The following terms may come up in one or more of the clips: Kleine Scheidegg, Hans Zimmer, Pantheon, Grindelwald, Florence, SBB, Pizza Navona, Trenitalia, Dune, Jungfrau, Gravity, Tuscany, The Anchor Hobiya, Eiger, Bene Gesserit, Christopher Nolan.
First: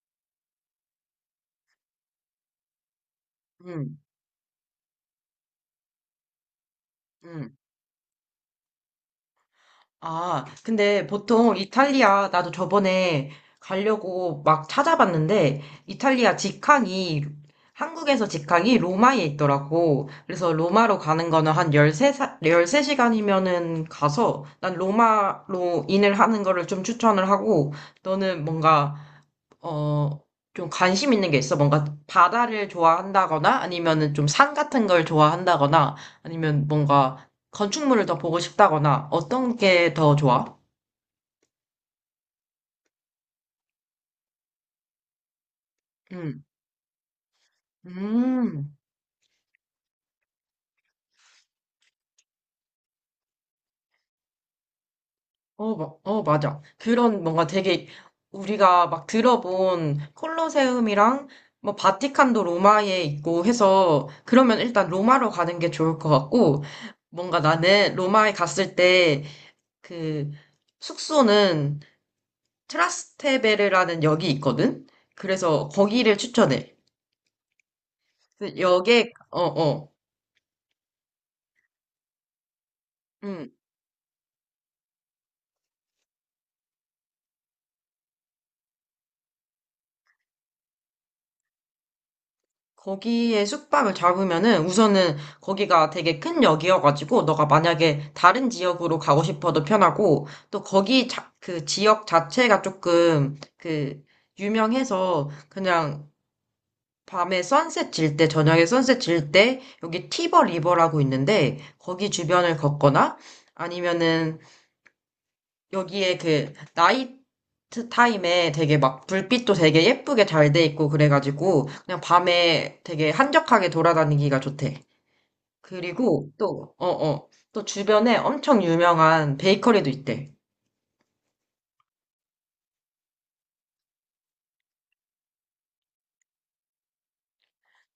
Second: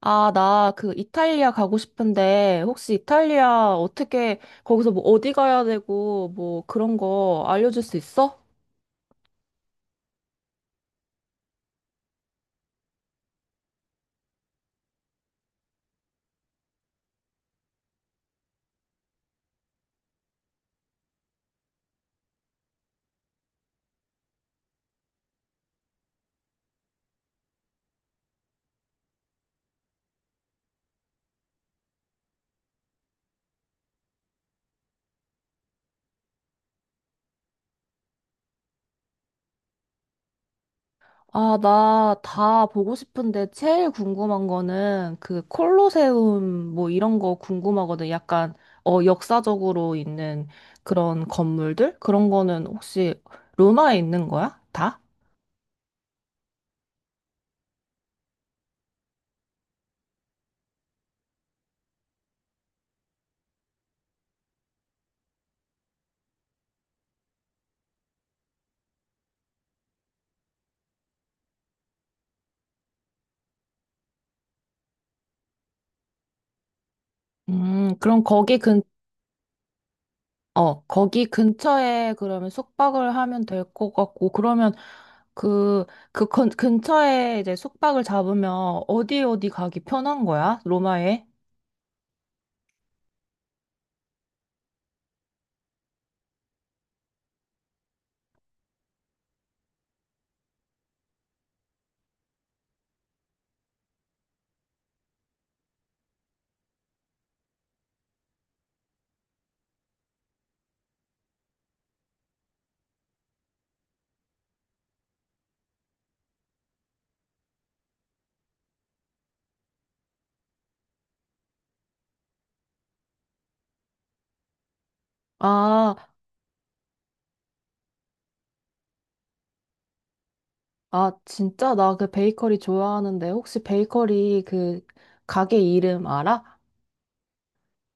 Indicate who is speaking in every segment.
Speaker 1: 아, 나 그 이탈리아 가고 싶은데 혹시 이탈리아
Speaker 2: 음,
Speaker 1: 어떻게 거기서 뭐 어디 가야 되고 뭐 그런 거
Speaker 2: 음.
Speaker 1: 알려줄 수 있어?
Speaker 2: 아, 근데 보통 이탈리아, 나도 저번에 가려고 막 찾아봤는데, 이탈리아 직항이, 한국에서 직항이 로마에 있더라고. 그래서 로마로 가는 거는 한 13시간이면은 가서, 난 로마로 인을 하는 거를 좀 추천을 하고, 너는 뭔가 어, 좀 관심 있는 게 있어? 뭔가 바다를 좋아한다거나 아니면은 좀 산 같은 걸 좋아한다거나 아니면 뭔가 건축물을 더 보고 싶다거나 어떤 게 더 좋아?
Speaker 1: 아, 나 다 보고 싶은데 제일 궁금한 거는 그
Speaker 2: 음,
Speaker 1: 콜로세움 뭐 이런 거 궁금하거든. 약간
Speaker 2: 음,
Speaker 1: 역사적으로 있는 그런 건물들? 그런 거는 혹시 로마에 있는 거야? 다?
Speaker 2: 맞아. 그런 뭔가 되게 우리가 막 들어본 콜로세움이랑 뭐 바티칸도 로마에 있고 해서 그러면 일단 로마로 가는 게 좋을 것 같고, 뭔가 나는 로마에 갔을 때 그 숙소는 트라스테베르라는 역이 있거든? 그래서 거기를 추천해.
Speaker 1: 그럼
Speaker 2: 그래서 역에,
Speaker 1: 거기 근처에 그러면 숙박을 하면
Speaker 2: 음,
Speaker 1: 될 것 같고, 그러면 그, 그 근처에 이제 숙박을 잡으면 어디 어디 가기 편한 거야? 로마에?
Speaker 2: 거기에 숙박을 잡으면은 우선은 거기가 되게 큰 역이어가지고 너가 만약에 다른 지역으로 가고 싶어도 편하고, 또 거기 그 지역 자체가 조금 그 유명해서 그냥 밤에 선셋 질 때, 저녁에 선셋 질때 여기 티버 리버라고 있는데 거기 주변을 걷거나 아니면은 여기에 그 나이트 타임에 되게 막 불빛도 되게 예쁘게 잘 돼 있고, 그래가지고 그냥 밤에 되게 한적하게 돌아다니기가 좋대.
Speaker 1: 아,
Speaker 2: 그리고 또, 또 주변에 엄청 유명한 베이커리도 있대.
Speaker 1: 아, 진짜 나 그 베이커리 좋아하는데 혹시 베이커리 그 가게 이름 알아?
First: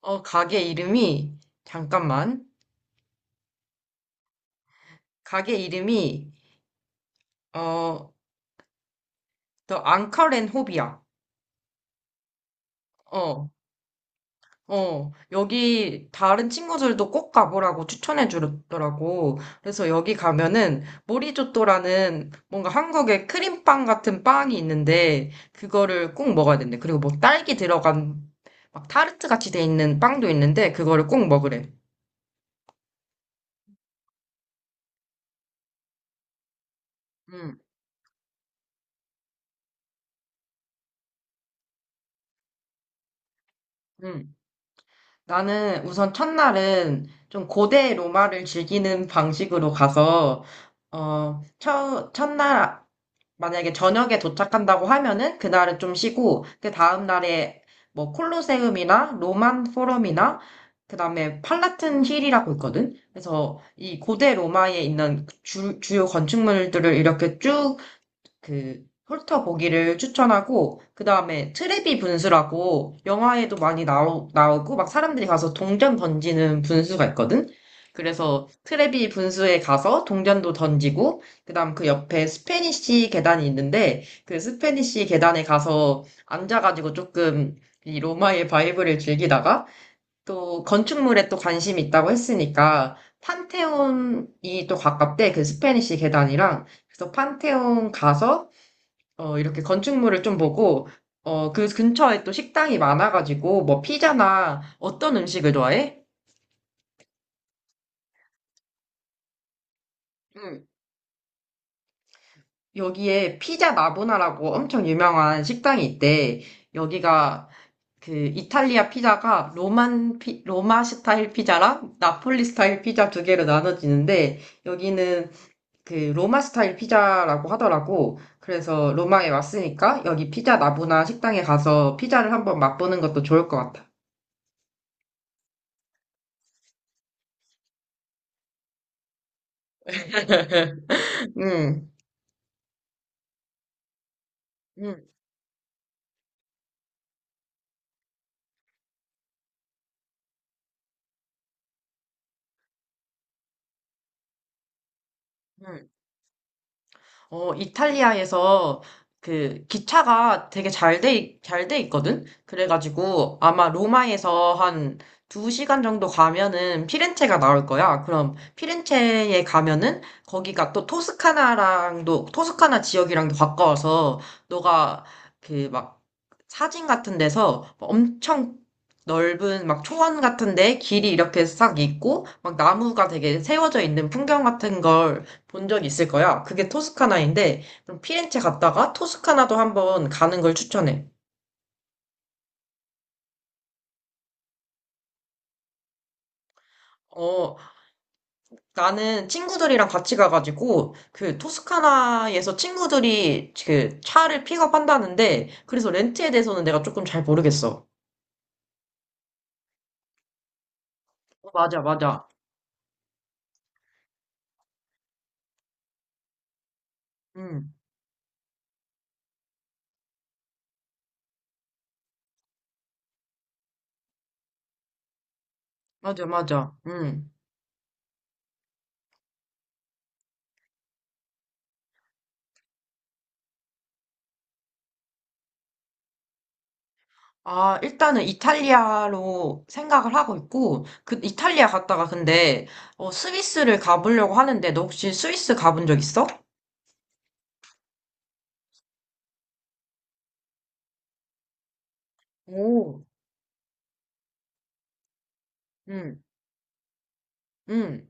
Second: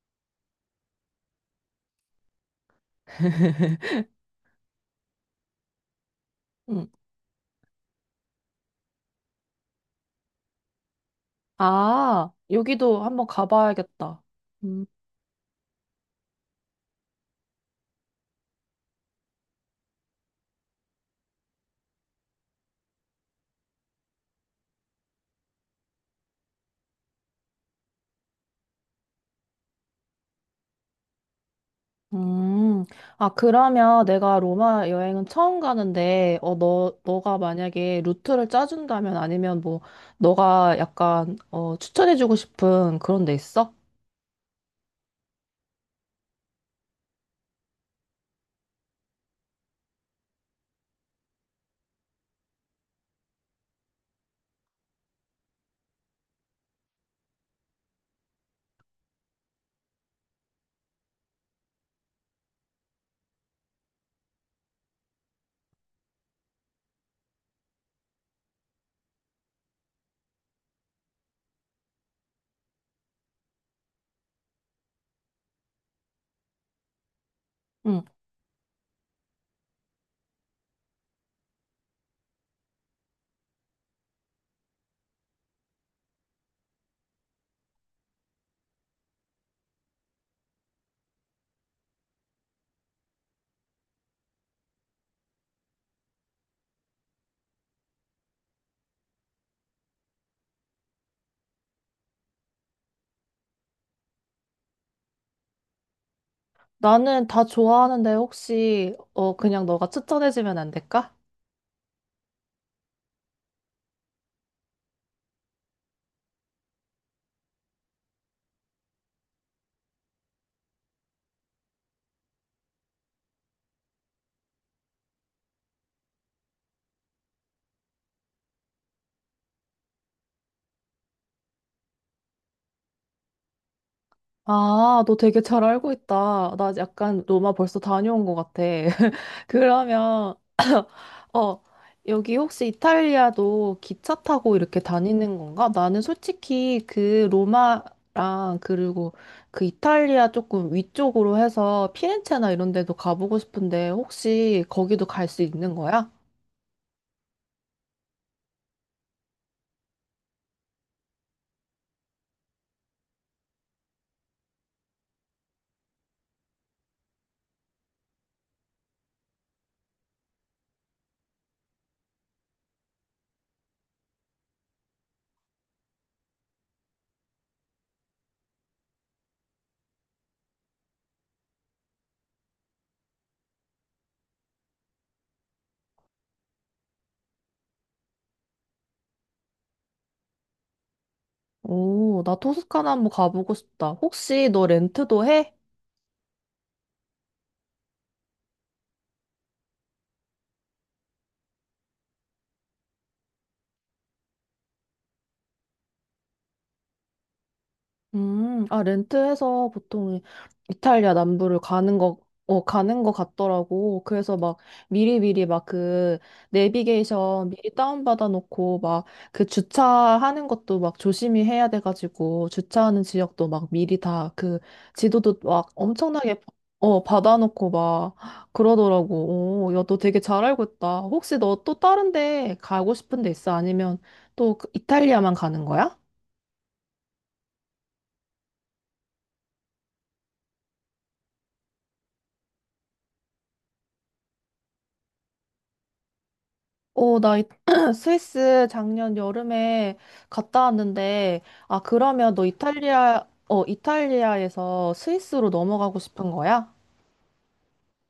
Speaker 2: 어, 가게 이름이, 잠깐만. 가게 이름이,
Speaker 1: 응.
Speaker 2: 어, 더 앙카렌 호비야.
Speaker 1: 아, 여기도 한번
Speaker 2: 어,
Speaker 1: 가봐야겠다.
Speaker 2: 여기 다른 친구들도 꼭 가보라고 추천해 주더라고. 그래서 여기 가면은 모리조또라는 뭔가 한국의 크림빵 같은 빵이 있는데 그거를 꼭 먹어야 된대. 그리고 뭐 딸기 들어간 막 타르트 같이 돼 있는 빵도 있는데 그거를 꼭 먹으래.
Speaker 1: 음, 아, 그러면 내가 로마 여행은 처음 가는데, 너가
Speaker 2: 음,
Speaker 1: 만약에 루트를 짜준다면 아니면 뭐, 너가 약간, 추천해주고 싶은 그런 데 있어?
Speaker 2: 음. 나는 우선 첫날은 좀 고대 로마를 즐기는 방식으로 가서 어, 첫날 만약에 저녁에 도착한다고 하면은 그날은 좀 쉬고 그 다음 날에 뭐 콜로세움이나 로만 포럼이나 그다음에 팔라튼 힐이라고 있거든. 그래서 이 고대 로마에 있는 주요 건축물들을 이렇게 쭉 그 훑어보기를 추천하고, 그 다음에 트레비 분수라고 영화에도 많이 나오고 막 사람들이 가서 동전 던지는 분수가 있거든.
Speaker 1: 응.
Speaker 2: 그래서 트레비 분수에 가서 동전도 던지고 그다음 그 옆에 스페니쉬 계단이 있는데 그 스페니쉬 계단에 가서 앉아가지고 조금 이 로마의 바이브를 즐기다가, 또 건축물에 또 관심이 있다고 했으니까 판테온이 또 가깝대, 그 스페니쉬 계단이랑. 그래서 판테온 가서 어, 이렇게 건축물을 좀 보고, 어, 그 근처에 또 식당이 많아가지고, 뭐, 피자나 어떤 음식을 좋아해?
Speaker 1: 나는 다 좋아하는데 혹시, 그냥 너가 추천해주면
Speaker 2: 응.
Speaker 1: 안 될까?
Speaker 2: 여기에 피자 나보나라고 엄청 유명한 식당이 있대. 여기가 그 이탈리아 피자가 로마 스타일 피자랑 나폴리 스타일 피자 두 개로 나눠지는데, 여기는 그 로마 스타일 피자라고 하더라고. 그래서 로마에 왔으니까 여기 피자 나보나 식당에 가서 피자를 한번 맛보는 것도 좋을 것 같아.
Speaker 1: 아, 너 되게 잘 알고 있다. 나 약간 로마 벌써 다녀온 것 같아. 그러면, 어,
Speaker 2: 응.
Speaker 1: 여기 혹시 이탈리아도 기차 타고 이렇게
Speaker 2: 음,
Speaker 1: 다니는 건가? 나는 솔직히 그 로마랑 그리고 그 이탈리아 조금 위쪽으로 해서 피렌체나 이런 데도 가보고 싶은데 혹시 거기도 갈 수 있는
Speaker 2: 음.
Speaker 1: 거야?
Speaker 2: 어, 이탈리아에서 그 기차가 되게 잘돼 있거든? 그래가지고 아마 로마에서 한 두 시간 정도 가면은 피렌체가 나올 거야. 그럼 피렌체에 가면은 거기가 또 토스카나 지역이랑도 가까워서 너가 그 막 사진 같은 데서 뭐 엄청 넓은 막 초원 같은데 길이 이렇게 싹 있고 막 나무가 되게 세워져 있는 풍경 같은 걸 본 적 있을 거야. 그게 토스카나인데, 그럼 피렌체 갔다가 토스카나도 한번 가는 걸 추천해.
Speaker 1: 오, 나 토스카나 한번 가보고 싶다. 혹시 너 렌트도 해?
Speaker 2: 어, 나는 친구들이랑 같이 가가지고, 그 토스카나에서 친구들이 그 차를 픽업한다는데, 그래서 렌트에 대해서는 내가 조금 잘 모르겠어.
Speaker 1: 아, 렌트해서 보통 이탈리아
Speaker 2: 어,
Speaker 1: 남부를
Speaker 2: 맞아, 맞아.
Speaker 1: 가는 거 같더라고. 그래서 막 미리미리 막 그 내비게이션 미리
Speaker 2: 음.
Speaker 1: 다운받아 놓고 막 그 주차하는 것도 막 조심히 해야 돼가지고 주차하는 지역도 막 미리 다 그 지도도 막
Speaker 2: 맞아,
Speaker 1: 엄청나게
Speaker 2: 맞아. 음.
Speaker 1: 받아놓고 막 그러더라고. 오, 야, 너 되게 잘 알고 있다. 혹시 너 또 다른 데 가고 싶은 데 있어? 아니면 또 그 이탈리아만 가는 거야?
Speaker 2: 아, 일단은 이탈리아로 생각을 하고 있고, 그 이탈리아 갔다가 근데, 어, 스위스를 가보려고 하는데, 너 혹시 스위스 가본 적 있어?
Speaker 1: 어, 나 스위스 작년 여름에 갔다 왔는데, 아, 그러면 너
Speaker 2: 오.
Speaker 1: 이탈리아에서 스위스로 넘어가고
Speaker 2: 음.
Speaker 1: 싶은 거야?
Speaker 2: 응,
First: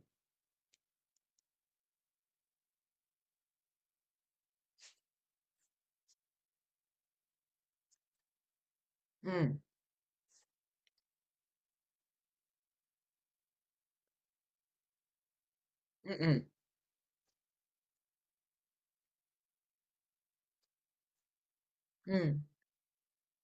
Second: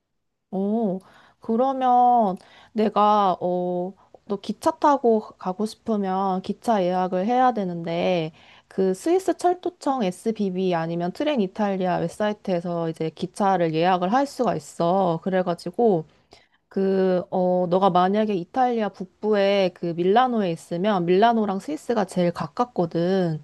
Speaker 1: 어, 그러면 내가, 어, 너 기차 타고 가고 싶으면 기차 예약을 해야 되는데, 그 스위스
Speaker 2: 응,
Speaker 1: 철도청 SBB 아니면 트렌 이탈리아 웹사이트에서 이제 기차를 예약을 할 수가 있어. 그래가지고,
Speaker 2: 응, 응,
Speaker 1: 너가 만약에 이탈리아 북부에 그 밀라노에 있으면 밀라노랑 스위스가 제일
Speaker 2: 응.
Speaker 1: 가깝거든.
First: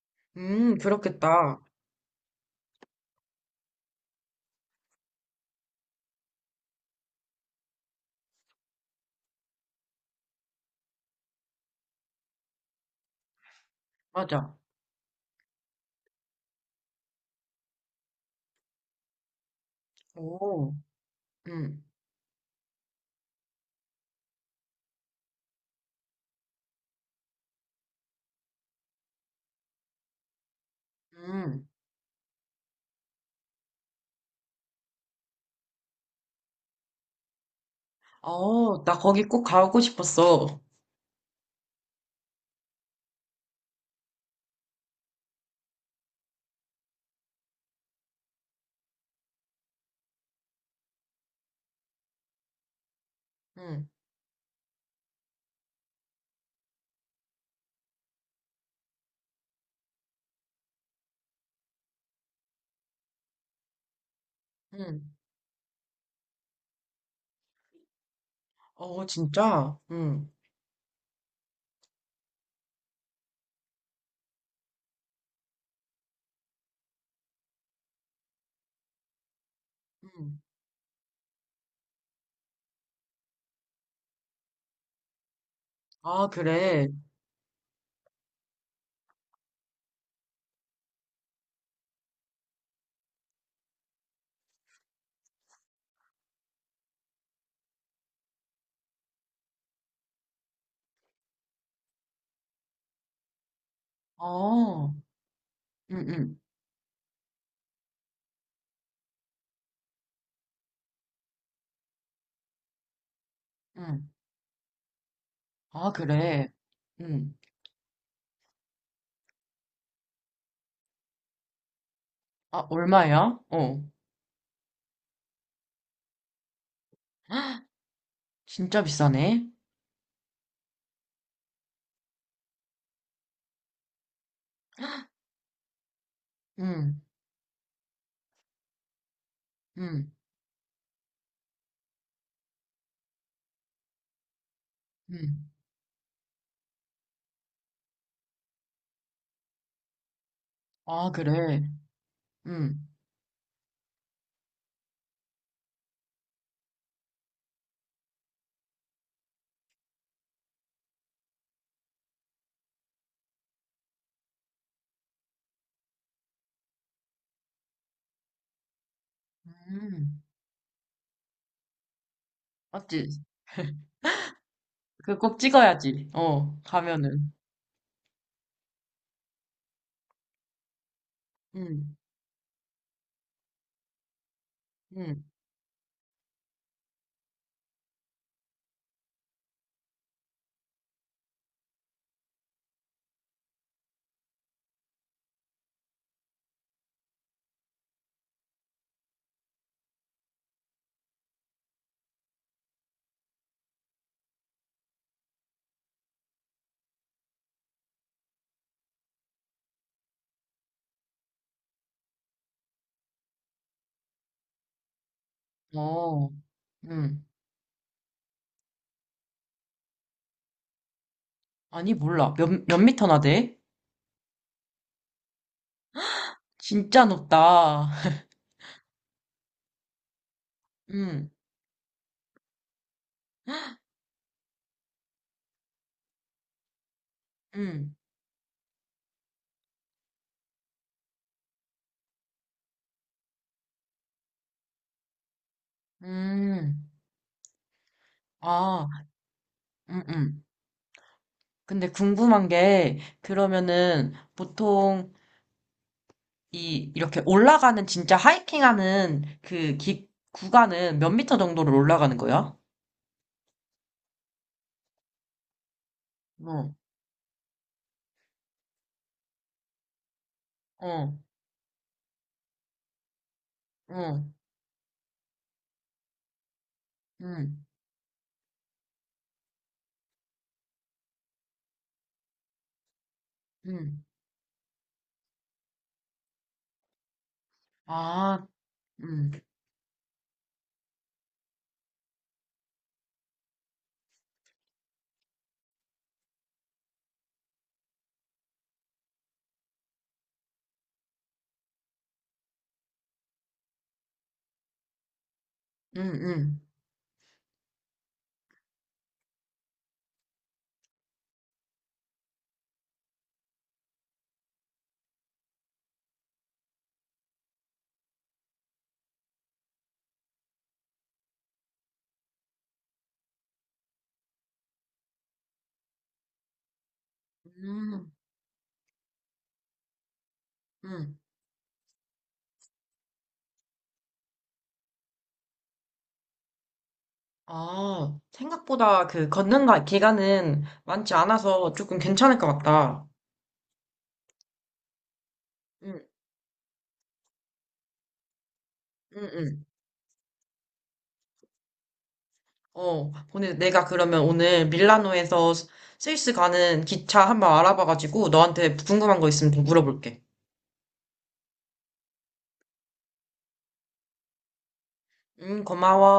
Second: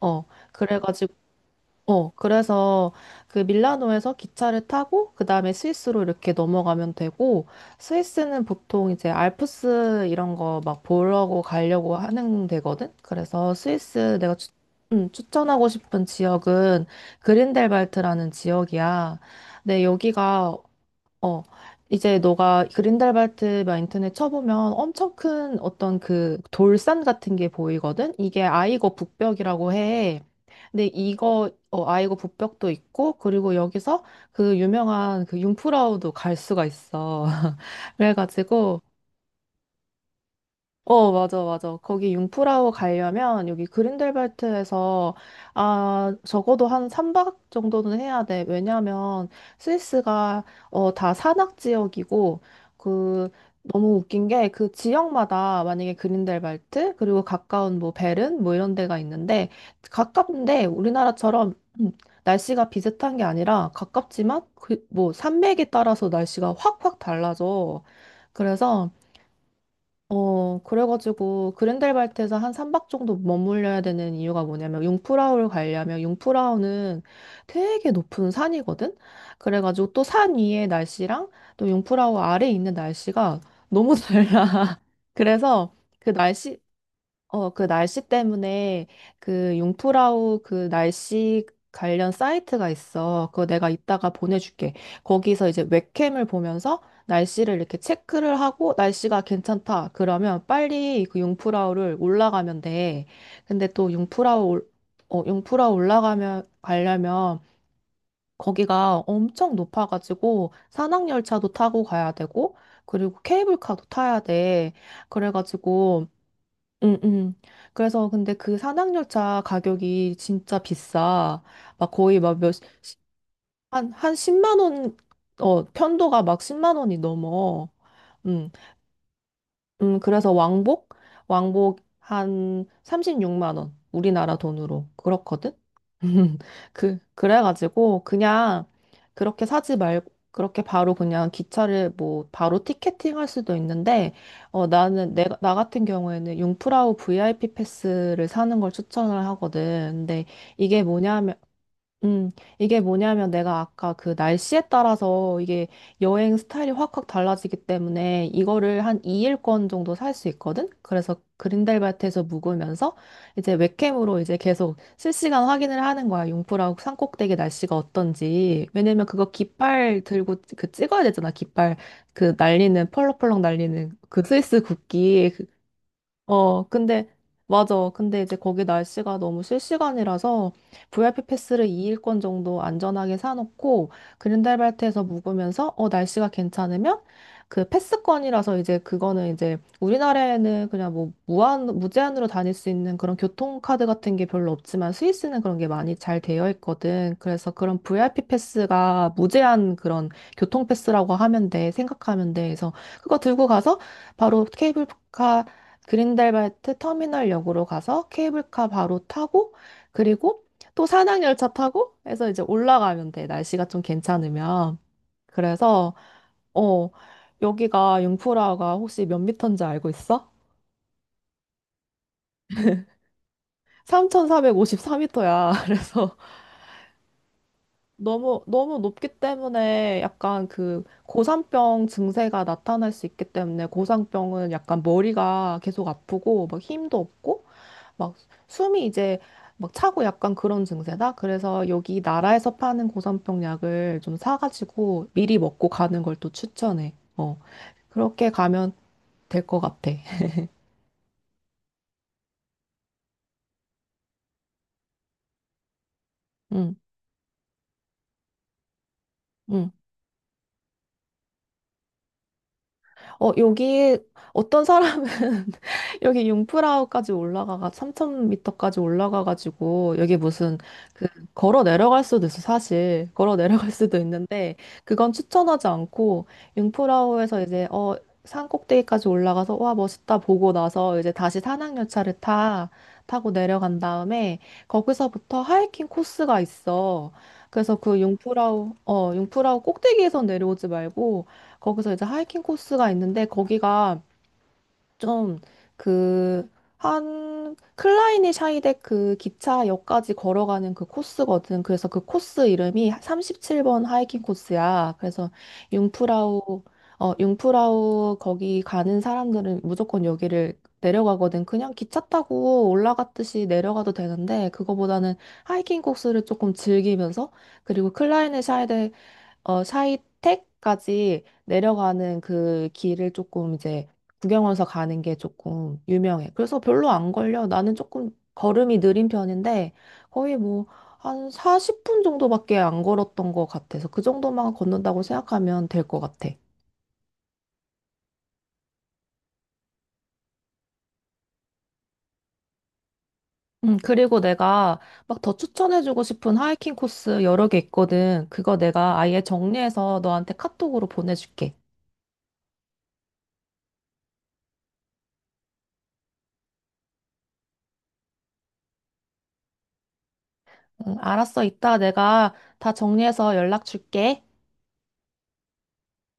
Speaker 1: 어, 그래가지고,
Speaker 2: 그렇겠다.
Speaker 1: 그래서 그 밀라노에서 기차를 타고 그 다음에 스위스로 이렇게 넘어가면 되고 스위스는 보통 이제 알프스 이런 거 막 보려고 가려고 하는 데거든. 그래서 스위스 내가
Speaker 2: 맞아.
Speaker 1: 추천하고 싶은 지역은 그린델발트라는 지역이야. 네, 여기가
Speaker 2: 오,
Speaker 1: 어,
Speaker 2: 응,
Speaker 1: 이제 너가 그린달발트 마인턴에 쳐보면 엄청 큰 어떤 그 돌산 같은 게 보이거든? 이게 아이거 북벽이라고 해. 근데
Speaker 2: 응.
Speaker 1: 아이거 북벽도 있고, 그리고 여기서 그 유명한 그 융프라우도 갈 수가 있어. 그래가지고,
Speaker 2: 어, 나 거기 꼭 가고 싶었어.
Speaker 1: 맞아, 맞아. 거기 융프라우 가려면 여기 그린델발트에서, 아, 적어도 한 3박 정도는 해야 돼. 왜냐면 스위스가, 다 산악 지역이고, 그,
Speaker 2: 응,
Speaker 1: 너무 웃긴 게 그 지역마다 만약에 그린델발트, 그리고 가까운 뭐 베른, 뭐 이런 데가 있는데, 가깝는데 우리나라처럼 음, 날씨가 비슷한 게 아니라 가깝지만, 그, 뭐
Speaker 2: 응.
Speaker 1: 산맥에 따라서 날씨가 확확 달라져. 그래서,
Speaker 2: 어, 진짜? 응,
Speaker 1: 그래가지고 그랜델발트에서 한 3박 정도 머물려야 되는 이유가 뭐냐면 융프라우를 가려면 융프라우는 되게 높은 산이거든? 그래가지고 또 산
Speaker 2: 응.
Speaker 1: 위의 날씨랑 또 융프라우 아래에 있는 날씨가 너무 달라. 그래서
Speaker 2: 아, 그래.
Speaker 1: 그 날씨 때문에 그 융프라우 그 날씨 관련 사이트가 있어. 그거 내가 이따가 보내줄게. 거기서 이제 웹캠을 보면서 날씨를 이렇게 체크를 하고 날씨가 괜찮다. 그러면 빨리 그 융프라우를 올라가면 돼. 근데 또
Speaker 2: 어,
Speaker 1: 융프라우
Speaker 2: 응, 응,
Speaker 1: 가려면 거기가 엄청 높아가지고 산악열차도 타고 가야 되고 그리고 케이블카도
Speaker 2: 응.
Speaker 1: 타야 돼.
Speaker 2: 아,
Speaker 1: 그래가지고
Speaker 2: 그래.
Speaker 1: 음,
Speaker 2: 응.
Speaker 1: 음. 그래서 근데 그 산악열차 가격이 진짜 비싸. 막 거의 막
Speaker 2: 아, 얼마야? 어,
Speaker 1: 한 10만 원, 편도가 막 10만 원이 넘어. 응.
Speaker 2: 진짜 비싸네.
Speaker 1: 그래서 왕복? 왕복 한 36만 원. 우리나라 돈으로. 그렇거든? 그,
Speaker 2: 응,
Speaker 1: 그래가지고 그냥 그렇게 사지 말고,
Speaker 2: 응,
Speaker 1: 그렇게 바로 그냥 기차를 뭐 바로 티켓팅 할 수도 있는데,
Speaker 2: 응.
Speaker 1: 나 같은 경우에는 융프라우 VIP 패스를 사는 걸 추천을 하거든. 근데 이게
Speaker 2: 아,
Speaker 1: 뭐냐면,
Speaker 2: 그래.
Speaker 1: 음,
Speaker 2: 응,
Speaker 1: 이게 뭐냐면 내가 아까 그 날씨에 따라서 이게 여행 스타일이 확확 달라지기 때문에 이거를 한 2일권 정도 살 수 있거든? 그래서 그린델발트에서 묵으면서 이제 웹캠으로 이제 계속 실시간 확인을 하는 거야. 융프라고 산꼭대기 날씨가 어떤지. 왜냐면 그거 깃발
Speaker 2: 응.
Speaker 1: 들고 그 찍어야 되잖아. 깃발 그 날리는
Speaker 2: 맞지?
Speaker 1: 펄럭펄럭 날리는 그 스위스
Speaker 2: 그
Speaker 1: 국기.
Speaker 2: 꼭 찍어야지. 어,
Speaker 1: 근데,
Speaker 2: 가면은.
Speaker 1: 맞아. 근데 이제 거기 날씨가 너무 실시간이라서 VIP 패스를
Speaker 2: 응.
Speaker 1: 2일권 정도 안전하게 사놓고 그린달발트에서
Speaker 2: 응,
Speaker 1: 묵으면서 날씨가 괜찮으면 그 패스권이라서 이제 그거는 이제 우리나라에는 그냥 뭐 무제한으로 다닐 수 있는 그런 교통카드 같은 게 별로 없지만 스위스는 그런 게 많이 잘 되어 있거든. 그래서 그런 VIP 패스가 무제한 그런 교통패스라고 하면 돼. 생각하면 돼. 그래서 그거 들고 가서 바로 케이블카 그린델발트 터미널역으로 가서 케이블카 바로 타고 그리고 또 산악열차 타고 해서 이제 올라가면 돼. 날씨가 좀 괜찮으면. 그래서
Speaker 2: 어,
Speaker 1: 어
Speaker 2: 응.
Speaker 1: 여기가 융프라가 혹시 몇 미터인지 알고 있어?
Speaker 2: 아니, 몰라. 몇, 몇 미터나 돼?
Speaker 1: 3,454미터야. 그래서
Speaker 2: 진짜 높다.
Speaker 1: 너무 너무 높기 때문에 약간 그
Speaker 2: 응,
Speaker 1: 고산병 증세가 나타날 수 있기 때문에 고산병은 약간 머리가 계속 아프고 막 힘도 없고
Speaker 2: 응,
Speaker 1: 막 숨이 이제 막 차고 약간 그런 증세다. 그래서 여기 나라에서 파는 고산병 약을 좀 사가지고 미리 먹고 가는 걸 또
Speaker 2: 응.
Speaker 1: 추천해. 그렇게 가면
Speaker 2: 아,
Speaker 1: 될 것 같아.
Speaker 2: 응, 응. 근데 궁금한 게, 그러면은, 보통,
Speaker 1: 응,
Speaker 2: 이, 이렇게 올라가는, 진짜 하이킹 하는
Speaker 1: 응.
Speaker 2: 구간은 몇 미터 정도를 올라가는 거야?
Speaker 1: 여기 어떤 사람은 여기
Speaker 2: 어,
Speaker 1: 융프라우까지 올라가가 3,000미터까지 올라가가지고 여기 무슨 그
Speaker 2: 어,
Speaker 1: 걸어 내려갈 수도 있어 사실 걸어 내려갈 수도
Speaker 2: 어,
Speaker 1: 있는데 그건 추천하지 않고 융프라우에서
Speaker 2: 응,
Speaker 1: 이제 산 꼭대기까지 올라가서 와 멋있다 보고 나서 이제 다시 산악열차를 타 타고 내려간
Speaker 2: 응.
Speaker 1: 다음에 거기서부터 하이킹 코스가 있어. 그래서
Speaker 2: 아, 응,
Speaker 1: 융프라우 꼭대기에서 내려오지 말고 거기서 이제 하이킹 코스가 있는데 거기가 좀 그 한 클라이니 샤이덱 그 기차역까지 걸어가는 그 코스거든. 그래서 그 코스 이름이 37번 하이킹 코스야. 그래서
Speaker 2: 응, 응.
Speaker 1: 융프라우 융프라우 거기 가는 사람들은 무조건 여기를 내려가거든. 그냥 기차 타고 올라갔듯이 내려가도 되는데 그거보다는 하이킹 코스를 조금 즐기면서 그리고 클라이네 샤이택까지 내려가는 그 길을 조금 이제 구경하면서 가는 게 조금 유명해. 그래서 별로 안 걸려. 나는 조금
Speaker 2: 응,
Speaker 1: 걸음이 느린 편인데 거의 뭐
Speaker 2: 응.
Speaker 1: 한 40분 정도밖에 안 걸었던 것 같아서 그 정도만 걷는다고 생각하면 될 것 같아.
Speaker 2: 아, 생각보다 그 걷는 날 기간은 많지 않아서 조금 괜찮을 것 같다.
Speaker 1: 그리고 내가 막 더
Speaker 2: 응,
Speaker 1: 추천해주고 싶은 하이킹 코스 여러 개 있거든. 그거 내가 아예
Speaker 2: 응, 응.
Speaker 1: 정리해서 너한테 카톡으로 보내줄게.
Speaker 2: 어, 오늘 내가 그러면 오늘 밀라노에서 스위스 가는 기차 한번 알아봐가지고 너한테 궁금한 거 있으면 좀 물어볼게.
Speaker 1: 응, 알았어. 이따 내가 다 정리해서 연락 줄게.
Speaker 2: 응, 고마워.